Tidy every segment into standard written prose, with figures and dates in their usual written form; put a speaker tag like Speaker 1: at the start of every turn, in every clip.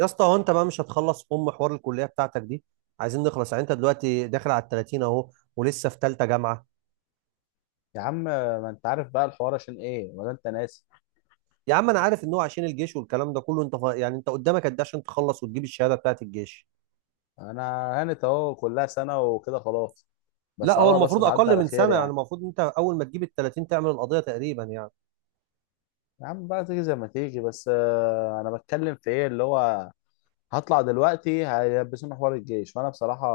Speaker 1: يا اسطى هو انت بقى مش هتخلص ام حوار الكليه بتاعتك دي؟ عايزين نخلص يعني. انت دلوقتي داخل على ال 30 اهو ولسه في ثالثه جامعه.
Speaker 2: يا عم ما انت عارف بقى الحوار عشان ايه ولا انت ناسي.
Speaker 1: يا عم انا عارف ان هو عشان الجيش والكلام ده كله. يعني انت قدامك قد ايه عشان تخلص وتجيب الشهاده بتاعت الجيش؟
Speaker 2: انا هانت اهو كلها سنه وكده خلاص. بس
Speaker 1: لا
Speaker 2: على
Speaker 1: هو
Speaker 2: الله بس
Speaker 1: المفروض
Speaker 2: تعدي
Speaker 1: اقل
Speaker 2: على
Speaker 1: من
Speaker 2: خير
Speaker 1: سنه، يعني
Speaker 2: يعني.
Speaker 1: المفروض انت اول ما تجيب ال 30 تعمل القضيه تقريبا يعني.
Speaker 2: يا عم بقى تيجي زي ما تيجي بس انا بتكلم في ايه اللي هو هطلع دلوقتي هيلبسوني حوار الجيش. وانا بصراحه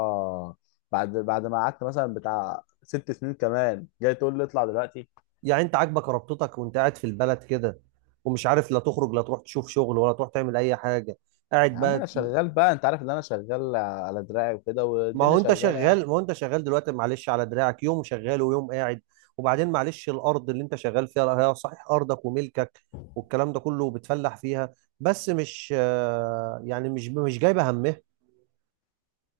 Speaker 2: بعد ما قعدت مثلا بتاع ست سنين كمان جاي تقول لي اطلع دلوقتي.
Speaker 1: يعني انت عاجبك ربطتك وانت قاعد في البلد كده، ومش عارف لا تخرج لا تروح تشوف شغل ولا تروح تعمل اي حاجه،
Speaker 2: يا
Speaker 1: قاعد
Speaker 2: عم
Speaker 1: بقى.
Speaker 2: انا شغال بقى، انت عارف ان انا شغال على دراعي وكده
Speaker 1: ما
Speaker 2: والدنيا
Speaker 1: هو انت
Speaker 2: شغاله يعني.
Speaker 1: شغال ما هو انت شغال دلوقتي، معلش، على دراعك يوم شغال ويوم قاعد. وبعدين معلش، الارض اللي انت شغال فيها هي صحيح ارضك وملكك والكلام ده كله، بتفلح فيها، بس مش يعني مش جايبه همها.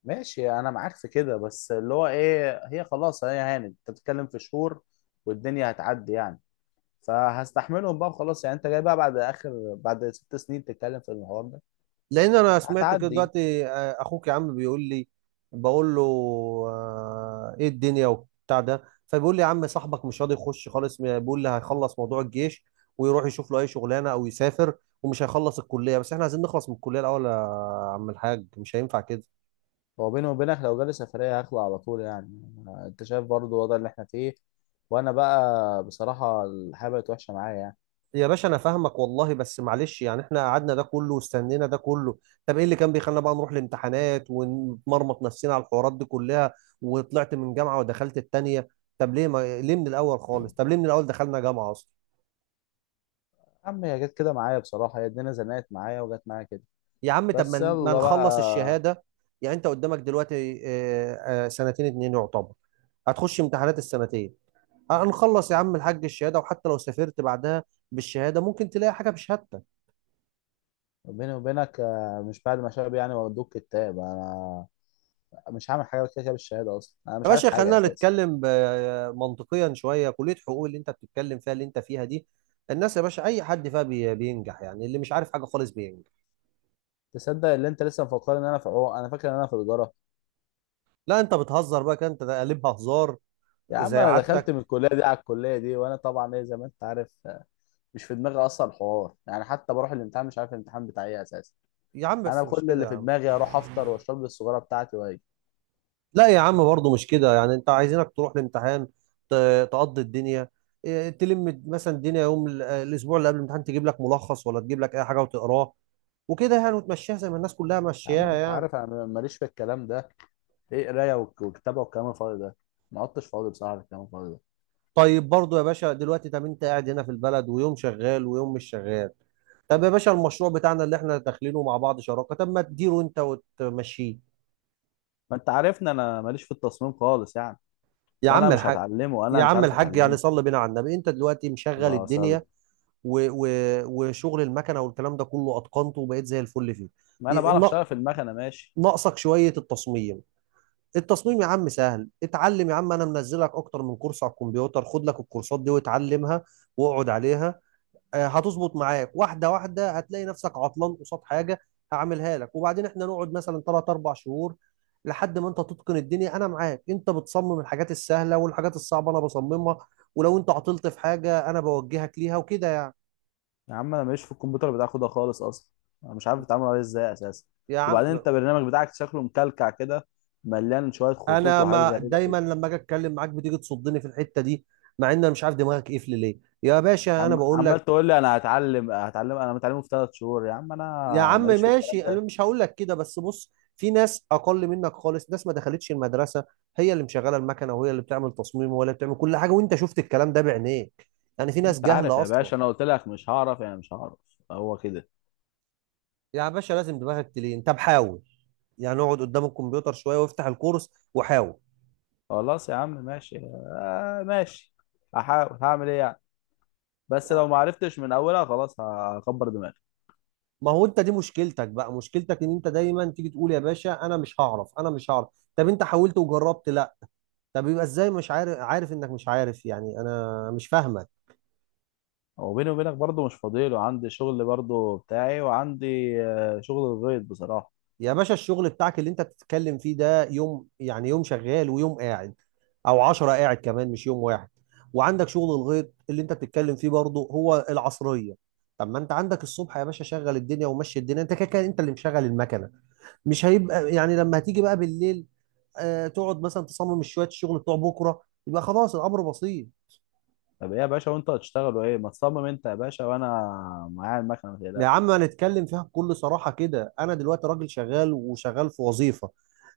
Speaker 2: ماشي انا معاك في كده، بس اللي هو ايه هي خلاص، هي هانت، انت بتتكلم في شهور والدنيا هتعدي يعني. فهستحملهم بقى وخلاص يعني. انت جاي بقى بعد اخر بعد ست سنين تتكلم في المحور ده؟
Speaker 1: لان انا سمعت كده
Speaker 2: هتعدي.
Speaker 1: دلوقتي، اخوك يا عم بيقول لي، بقول له ايه الدنيا وبتاع ده، فبيقول لي يا عم صاحبك مش راضي يخش خالص، بيقول لي هيخلص موضوع الجيش ويروح يشوف له اي شغلانه او يسافر ومش هيخلص الكليه. بس احنا عايزين نخلص من الكليه الاول يا عم الحاج، مش هينفع كده.
Speaker 2: هو بيني وبينك لو جالي سفرية هخلع على طول يعني. انت شايف برضو الوضع اللي احنا فيه، وانا بقى بصراحة الحياة بقت وحشة معايا يعني.
Speaker 1: يا باشا انا فاهمك والله، بس معلش، يعني احنا قعدنا ده كله واستنينا ده كله. طب ايه اللي كان بيخلينا بقى نروح الامتحانات ونمرمط نفسنا على الحوارات دي كلها، وطلعت من جامعة ودخلت التانية؟ طب ليه ما إيه، ليه من الاول خالص؟ طب ليه من الاول دخلنا جامعة اصلا؟
Speaker 2: يا عم هي جت كده معايا بصراحة، هي الدنيا زنقت معايا وجت معايا كده.
Speaker 1: يا عم طب
Speaker 2: بس
Speaker 1: ما
Speaker 2: يلا
Speaker 1: نخلص
Speaker 2: بقى.
Speaker 1: الشهادة. يعني انت قدامك دلوقتي، سنتين اتنين يعتبر، هتخش امتحانات السنتين، هنخلص يا عم الحاج الشهادة. وحتى لو سافرت بعدها بالشهادة ممكن تلاقي حاجة بشهادتك.
Speaker 2: بيني وبينك مش بعد ما شاب يعني وادوك كتاب. انا مش هعمل حاجه كده كده بالشهاده، اصلا انا
Speaker 1: يا
Speaker 2: مش عارف
Speaker 1: باشا
Speaker 2: حاجه
Speaker 1: خلينا
Speaker 2: اساسا.
Speaker 1: نتكلم منطقيا شويه. كليه حقوق اللي انت بتتكلم فيها اللي انت فيها دي، الناس يا باشا اي حد فيها بينجح، يعني اللي مش عارف حاجه خالص بينجح.
Speaker 2: تصدق اللي انت لسه مفكرني ان انا في عوق، انا فاكر ان انا في تجاره.
Speaker 1: لا انت بتهزر بقى كده، انت قلبها هزار
Speaker 2: يا عم
Speaker 1: زي
Speaker 2: انا دخلت من
Speaker 1: عادتك.
Speaker 2: الكليه دي على الكليه دي وانا طبعا ايه زي ما انت عارف مش في دماغي اصلا الحوار يعني. حتى بروح الامتحان مش عارف الامتحان بتاعي ايه اساسا.
Speaker 1: يا عم
Speaker 2: انا
Speaker 1: بس مش
Speaker 2: كل
Speaker 1: كده
Speaker 2: اللي
Speaker 1: يا
Speaker 2: في
Speaker 1: عم.
Speaker 2: دماغي اروح افطر واشرب لي السجاره بتاعتي واجي.
Speaker 1: لا يا عم برضه مش كده، يعني انت عايزينك تروح الامتحان تقضي الدنيا. تلم مثلا الدنيا يوم ال- اه، الاسبوع اللي قبل الامتحان تجيب لك ملخص ولا تجيب لك اي حاجه وتقراه وكده يعني، وتمشيها زي ما الناس كلها
Speaker 2: يا عم
Speaker 1: ماشياها
Speaker 2: انت
Speaker 1: يعني.
Speaker 2: عارف انا ماليش في الكلام ده، ايه قرايه وكتابه والكلام الفاضي ده. ما عدتش فاضي بصراحه للكلام الفاضي ده.
Speaker 1: طيب برضو يا باشا، دلوقتي طب انت قاعد هنا في البلد ويوم شغال ويوم مش شغال. طب يا باشا المشروع بتاعنا اللي احنا داخلينه مع بعض شراكة، طب ما تديره انت وتمشيه.
Speaker 2: ما انت عارفني انا ماليش في التصميم خالص يعني.
Speaker 1: يا
Speaker 2: وانا
Speaker 1: عم
Speaker 2: مش
Speaker 1: الحاج
Speaker 2: هتعلمه، انا
Speaker 1: يا
Speaker 2: مش
Speaker 1: عم
Speaker 2: عارف
Speaker 1: الحاج يعني
Speaker 2: اتعلمه.
Speaker 1: صلي بينا على النبي. انت دلوقتي مشغل
Speaker 2: الله.
Speaker 1: الدنيا و... و... وشغل المكنة والكلام ده كله، اتقنته وبقيت زي الفل فيه.
Speaker 2: ما انا
Speaker 1: ي-
Speaker 2: بعرف
Speaker 1: نا-
Speaker 2: اشتغل في المكنه ماشي.
Speaker 1: ناقصك شوية التصميم. التصميم يا عم سهل، اتعلم يا عم، انا منزلك اكتر من كورس على الكمبيوتر، خد لك الكورسات دي واتعلمها واقعد عليها. هتظبط معاك واحده واحده. هتلاقي نفسك عطلان قصاد حاجه، هعملها لك. وبعدين احنا نقعد مثلا ثلاث اربع شهور لحد ما انت تتقن الدنيا، انا معاك. انت بتصمم الحاجات السهله، والحاجات الصعبه انا بصممها. ولو انت عطلت في حاجه انا بوجهك ليها وكده يعني.
Speaker 2: يا عم انا ماليش في الكمبيوتر بتاعك ده خالص اصلا. انا مش عارف اتعامل عليه ازاي اساسا.
Speaker 1: يا
Speaker 2: وبعدين
Speaker 1: عم
Speaker 2: انت البرنامج بتاعك شكله مكلكع كده، مليان شويه خطوط
Speaker 1: انا
Speaker 2: وحاجات
Speaker 1: ما
Speaker 2: غريبه كده.
Speaker 1: دايما لما اجي اتكلم معاك بتيجي تصدني في الحته دي، مع ان انا مش عارف دماغك قفل ليه يا باشا. انا
Speaker 2: عم
Speaker 1: بقول
Speaker 2: عمال
Speaker 1: لك
Speaker 2: تقول لي انا هتعلم هتعلم، انا متعلمه في ثلاث شهور؟ يا عم
Speaker 1: يا
Speaker 2: انا
Speaker 1: عم
Speaker 2: ماليش في الكلام
Speaker 1: ماشي، انا
Speaker 2: ده.
Speaker 1: مش هقول لك كده، بس بص، في ناس اقل منك خالص، ناس ما دخلتش المدرسه، هي اللي مشغله المكنه وهي اللي بتعمل تصميم وهي اللي بتعمل كل حاجه، وانت شفت الكلام ده بعينيك. يعني في ناس
Speaker 2: انت عارف
Speaker 1: جهله
Speaker 2: يا
Speaker 1: اصلا.
Speaker 2: باشا انا قلت لك مش هعرف يعني مش هعرف. هو كده.
Speaker 1: يا باشا لازم دماغك تلين، طب حاول، يعني اقعد قدام الكمبيوتر شويه وافتح الكورس وحاول.
Speaker 2: خلاص يا عم ماشي. آه ماشي. هحاول هعمل ايه يعني. بس لو ما عرفتش من اولها خلاص هكبر دماغي.
Speaker 1: ما هو انت دي مشكلتك بقى، مشكلتك ان انت دايما تيجي تقول يا باشا انا مش هعرف، انا مش هعرف. طب انت حاولت وجربت؟ لا. طب يبقى ازاي مش عارف؟ عارف انك مش عارف، يعني انا مش فاهمه.
Speaker 2: هو بيني وبينك برضه مش فاضي له، عندي شغل برضه بتاعي وعندي شغل الغيط بصراحة.
Speaker 1: يا باشا الشغل بتاعك اللي انت بتتكلم فيه ده يوم، يعني يوم شغال ويوم قاعد، او عشرة قاعد كمان مش يوم واحد. وعندك شغل الغيط اللي انت بتتكلم فيه برضه، هو العصرية. طب ما انت عندك الصبح يا باشا شغل الدنيا ومشي الدنيا، انت كده كده انت اللي مشغل المكنة. مش هيبقى يعني لما هتيجي بقى بالليل تقعد مثلا تصمم شوية الشغل بتوع بكرة، يبقى خلاص الامر بسيط.
Speaker 2: طب ايه يا باشا وانت هتشتغلوا ايه؟ ما تصمم انت يا باشا وانا معايا المكنة، ما
Speaker 1: يا
Speaker 2: تقلقش.
Speaker 1: عم هنتكلم فيها بكل صراحة كده. أنا دلوقتي راجل شغال، وشغال في وظيفة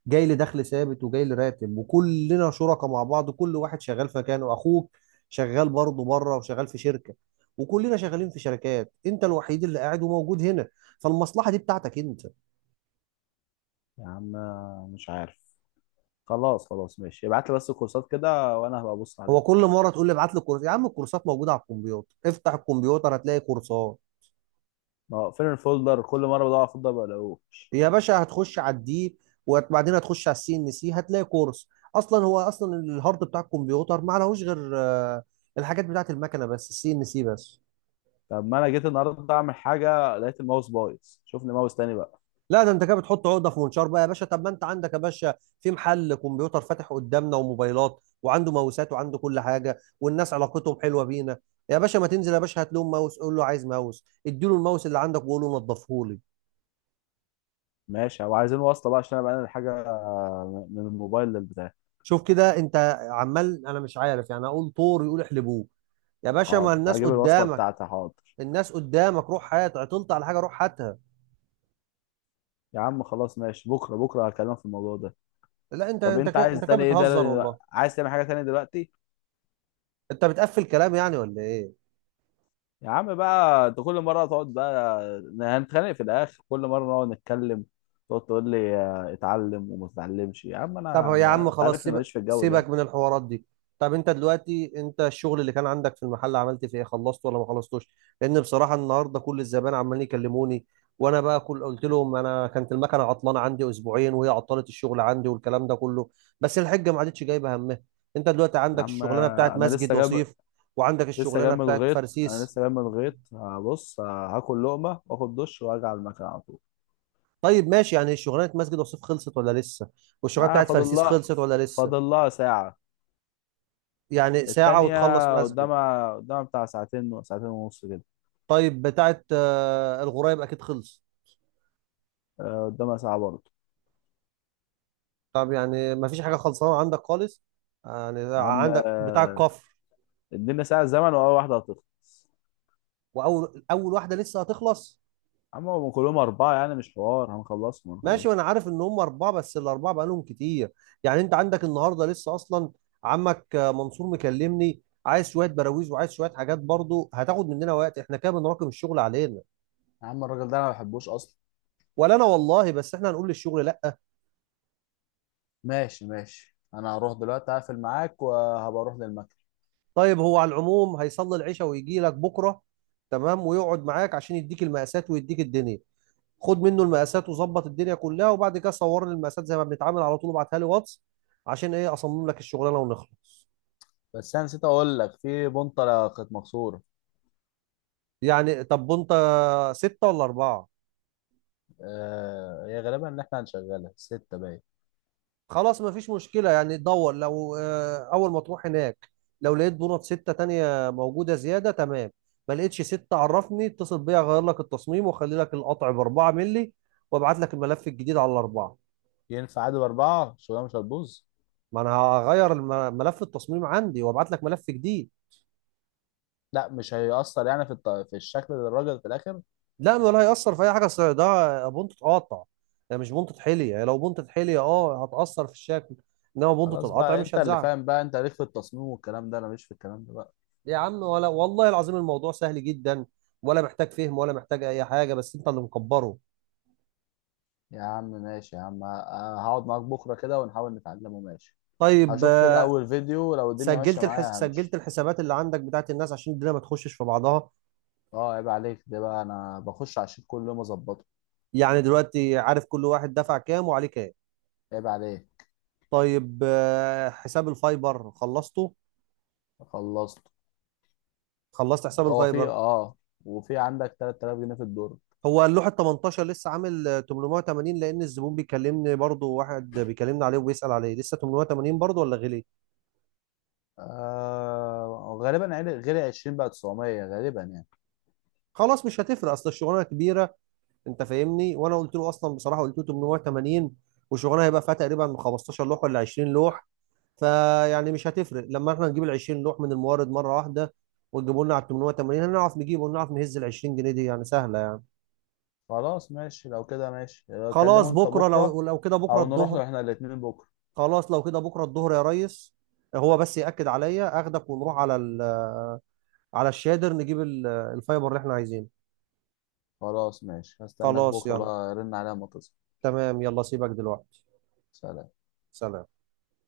Speaker 1: جاي لي دخل ثابت وجاي لي راتب، وكلنا شركاء مع بعض، كل واحد شغال في مكانه. أخوك شغال برضه بره وشغال في شركة، وكلنا شغالين في شركات، أنت الوحيد اللي قاعد وموجود هنا، فالمصلحة دي بتاعتك أنت.
Speaker 2: يا عم مش عارف. خلاص خلاص ماشي، ابعت لي بس الكورسات كده وانا هبقى ابص عليها.
Speaker 1: هو كل مرة تقول لي ابعت لي الكورس، يا عم الكورسات موجودة على الكمبيوتر، افتح الكمبيوتر هتلاقي كورسات.
Speaker 2: ما هو فين الفولدر؟ كل مرة بدور على الفولدر ما بلاقوش.
Speaker 1: يا باشا هتخش على الدي وبعدين هتخش على السي ان سي هتلاقي كورس. اصلا هو اصلا الهارد بتاع الكمبيوتر ما لهوش غير الحاجات بتاعت المكنه، بس السي ان سي بس.
Speaker 2: طب ما انا جيت النهارده اعمل حاجة لقيت الماوس بايظ، شوف لي ماوس تاني بقى.
Speaker 1: لا ده انت كده بتحط عقده في منشار بقى يا باشا. طب ما انت عندك يا باشا في محل كمبيوتر فاتح قدامنا وموبايلات، وعنده ماوسات وعنده كل حاجه والناس علاقتهم حلوه بينا. يا باشا ما تنزل يا باشا، هات لهم ماوس قول له عايز ماوس، اديله الماوس اللي عندك وقول له نضفه لي.
Speaker 2: ماشي، هو عايزين وصلة بقى عشان انا بقى الحاجة من الموبايل للبتاع.
Speaker 1: شوف كده انت، عمال انا مش عارف يعني، اقول طور يقول احلبوه. يا باشا ما
Speaker 2: حاضر
Speaker 1: الناس
Speaker 2: هجيب الوصلة
Speaker 1: قدامك،
Speaker 2: بتاعتي، حاضر.
Speaker 1: الناس قدامك، روح، هات، عطلت على حاجه روح هاتها.
Speaker 2: يا عم خلاص ماشي، بكره بكره هكلمك في الموضوع ده.
Speaker 1: لا انت
Speaker 2: طب
Speaker 1: انت
Speaker 2: انت
Speaker 1: كده انت
Speaker 2: عايز
Speaker 1: كده
Speaker 2: تاني ايه؟
Speaker 1: بتهزر
Speaker 2: ده
Speaker 1: والله.
Speaker 2: عايز تعمل حاجه تانية دلوقتي؟
Speaker 1: انت بتقفل كلام يعني ولا ايه؟
Speaker 2: يا عم بقى انت كل مره تقعد بقى هنتخانق في الاخر، كل مره نقعد نتكلم تقعد تقول لي اتعلم وما تتعلمش. يا عم
Speaker 1: طب هو
Speaker 2: انا
Speaker 1: يا
Speaker 2: ما...
Speaker 1: عم
Speaker 2: انت
Speaker 1: خلاص،
Speaker 2: عارفني
Speaker 1: سيبك
Speaker 2: ماليش في الجو
Speaker 1: سيبك
Speaker 2: ده.
Speaker 1: من الحوارات دي. طب انت دلوقتي انت الشغل اللي كان عندك في المحل عملت فيه ايه؟ خلصته ولا ما خلصتوش؟ لان بصراحه النهارده كل الزبائن عمالين يكلموني، وانا بقى كل قلت لهم انا كانت المكنه عطلانه عندي اسبوعين وهي عطلت الشغل عندي والكلام ده كله، بس الحجه ما عادتش جايبه همها. انت دلوقتي
Speaker 2: يا
Speaker 1: عندك
Speaker 2: عم
Speaker 1: الشغلانه بتاعت
Speaker 2: انا
Speaker 1: مسجد
Speaker 2: لسه جاب.
Speaker 1: وصيف، وعندك
Speaker 2: لسه جاي
Speaker 1: الشغلانه
Speaker 2: من
Speaker 1: بتاعت
Speaker 2: الغيط، انا
Speaker 1: فرسيس.
Speaker 2: لسه جاي من الغيط. هبص هاكل لقمه واخد دش وارجع على المكان على طول.
Speaker 1: طيب ماشي، يعني شغلانه مسجد وصيف خلصت ولا لسه؟ والشغلانه
Speaker 2: اه
Speaker 1: بتاعت
Speaker 2: فاضل
Speaker 1: فرسيس
Speaker 2: لها،
Speaker 1: خلصت ولا لسه؟
Speaker 2: فاضل لها ساعه.
Speaker 1: يعني ساعه وتخلص
Speaker 2: التانية
Speaker 1: مسجد.
Speaker 2: قدامها، قدامها بتاع ساعتين ساعتين ونص كده.
Speaker 1: طيب بتاعت الغرايب اكيد خلص.
Speaker 2: قدامها ساعة برضه.
Speaker 1: طب يعني ما فيش حاجه خلصانه عندك خالص، يعني
Speaker 2: يا عم
Speaker 1: عندك بتاع الكفر.
Speaker 2: ادينا ساعة زمن وأول واحدة هتخلص.
Speaker 1: واول اول واحده لسه هتخلص؟
Speaker 2: يا عم هم كلهم أربعة يعني، مش حوار، هنخلصهم
Speaker 1: ماشي.
Speaker 2: هنخلصهم.
Speaker 1: وانا عارف ان هم اربعه، بس الاربعه بقالهم كتير. يعني انت عندك النهارده لسه اصلا عمك منصور مكلمني، عايز شويه براويز وعايز شويه حاجات برضو، هتاخد مننا وقت. احنا كده بنراكم الشغل علينا.
Speaker 2: يا عم الراجل ده انا ما بحبوش اصلا.
Speaker 1: ولا انا والله، بس احنا هنقول للشغل لا؟
Speaker 2: ماشي ماشي، انا هروح دلوقتي هقفل معاك وهبقى اروح للمكتب.
Speaker 1: طيب هو على العموم هيصلي العشاء ويجي لك بكره، تمام، ويقعد معاك عشان يديك المقاسات ويديك الدنيا. خد منه المقاسات وظبط الدنيا كلها، وبعد كده صور لي المقاسات زي ما بنتعامل على طول وابعتها لي واتس، عشان ايه اصمم لك الشغلانه ونخلص.
Speaker 2: بس انا نسيت اقول لك في بنطلة كانت مكسورة.
Speaker 1: يعني طب وانت ستة ولا أربعة؟
Speaker 2: آه هي غالبا ان احنا هنشغلها ستة باين.
Speaker 1: خلاص مفيش مشكلة، يعني دور لو أول ما تروح هناك، لو لقيت دونات ستة تانية موجودة زيادة تمام، ما لقيتش ستة عرفني، اتصل بيا أغير لك التصميم وأخلي لك القطع بأربعة ملي وأبعت لك الملف الجديد على الأربعة.
Speaker 2: ينفع عادي باربعة؟ الشغلانة مش هتبوظ؟
Speaker 1: ما انا هغير ملف التصميم عندي وابعت لك ملف جديد.
Speaker 2: لا مش هيأثر يعني في في الشكل للراجل في الاخر.
Speaker 1: لا ولا هيأثر في اي حاجه، اصل ده بونت اتقطع، يعني مش بونت حلي. يعني لو بونت حلي هتأثر في الشكل، انما بونت
Speaker 2: خلاص
Speaker 1: القطع
Speaker 2: بقى
Speaker 1: مش
Speaker 2: انت اللي
Speaker 1: هتزعل.
Speaker 2: فاهم بقى، انت ليك في التصميم والكلام ده، انا مش في الكلام ده بقى.
Speaker 1: يا عم ولا والله العظيم الموضوع سهل جدا، ولا محتاج فهم ولا محتاج اي حاجه، بس انت اللي مكبره.
Speaker 2: يا عم ماشي يا عم، هقعد معاك بكرة كده ونحاول نتعلمه ماشي.
Speaker 1: طيب
Speaker 2: هشوف كده أول فيديو لو الدنيا ماشية معايا
Speaker 1: سجلت
Speaker 2: همشي.
Speaker 1: الحسابات اللي عندك بتاعت الناس عشان الدنيا ما تخشش في بعضها؟
Speaker 2: اه عيب عليك، ده بقى أنا بخش على الشيت كل يوم أظبطه.
Speaker 1: يعني دلوقتي عارف كل واحد دفع كام وعليه كام؟
Speaker 2: عيب عليك.
Speaker 1: طيب حساب الفايبر خلصته؟
Speaker 2: خلصت.
Speaker 1: خلصت حساب
Speaker 2: هو في
Speaker 1: الفايبر.
Speaker 2: اه وفي عندك 3,000 جنيه في الدور.
Speaker 1: هو اللوحة 18 لسه عامل 880، لأن الزبون بيكلمني برضه، واحد بيكلمني عليه وبيسأل عليه، لسه 880 برضه ولا غلي؟
Speaker 2: آه غالبا غير 20 بقى 900 غالبا يعني.
Speaker 1: خلاص مش هتفرق، أصل الشغلانة كبيرة، أنت فاهمني، وأنا قلت له أصلا، بصراحة قلت له 880، والشغلانة هيبقى فيها تقريبا 15 لوح ولا 20 لوح. فيعني مش هتفرق لما احنا نجيب ال 20 لوح من المورد مرة واحده، وتجيبوا لنا على 880، هنعرف نجيبه ونعرف نهز ال 20 جنيه دي، يعني سهله يعني.
Speaker 2: خلاص ماشي لو كده ماشي،
Speaker 1: خلاص
Speaker 2: كلمه انت
Speaker 1: بكره،
Speaker 2: بكرة.
Speaker 1: لو كده بكره
Speaker 2: أو نروح
Speaker 1: الظهر.
Speaker 2: له احنا الاتنين بكرة.
Speaker 1: خلاص لو كده بكره الظهر يا ريس، هو بس ياكد عليا، اخدك ونروح على الشادر نجيب الفايبر اللي احنا عايزينه.
Speaker 2: خلاص ماشي هستناك
Speaker 1: خلاص
Speaker 2: بكرة
Speaker 1: يلا،
Speaker 2: بقى، رن عليا أما تصل.
Speaker 1: تمام يلا، سيبك دلوقتي.
Speaker 2: سلام.
Speaker 1: سلام.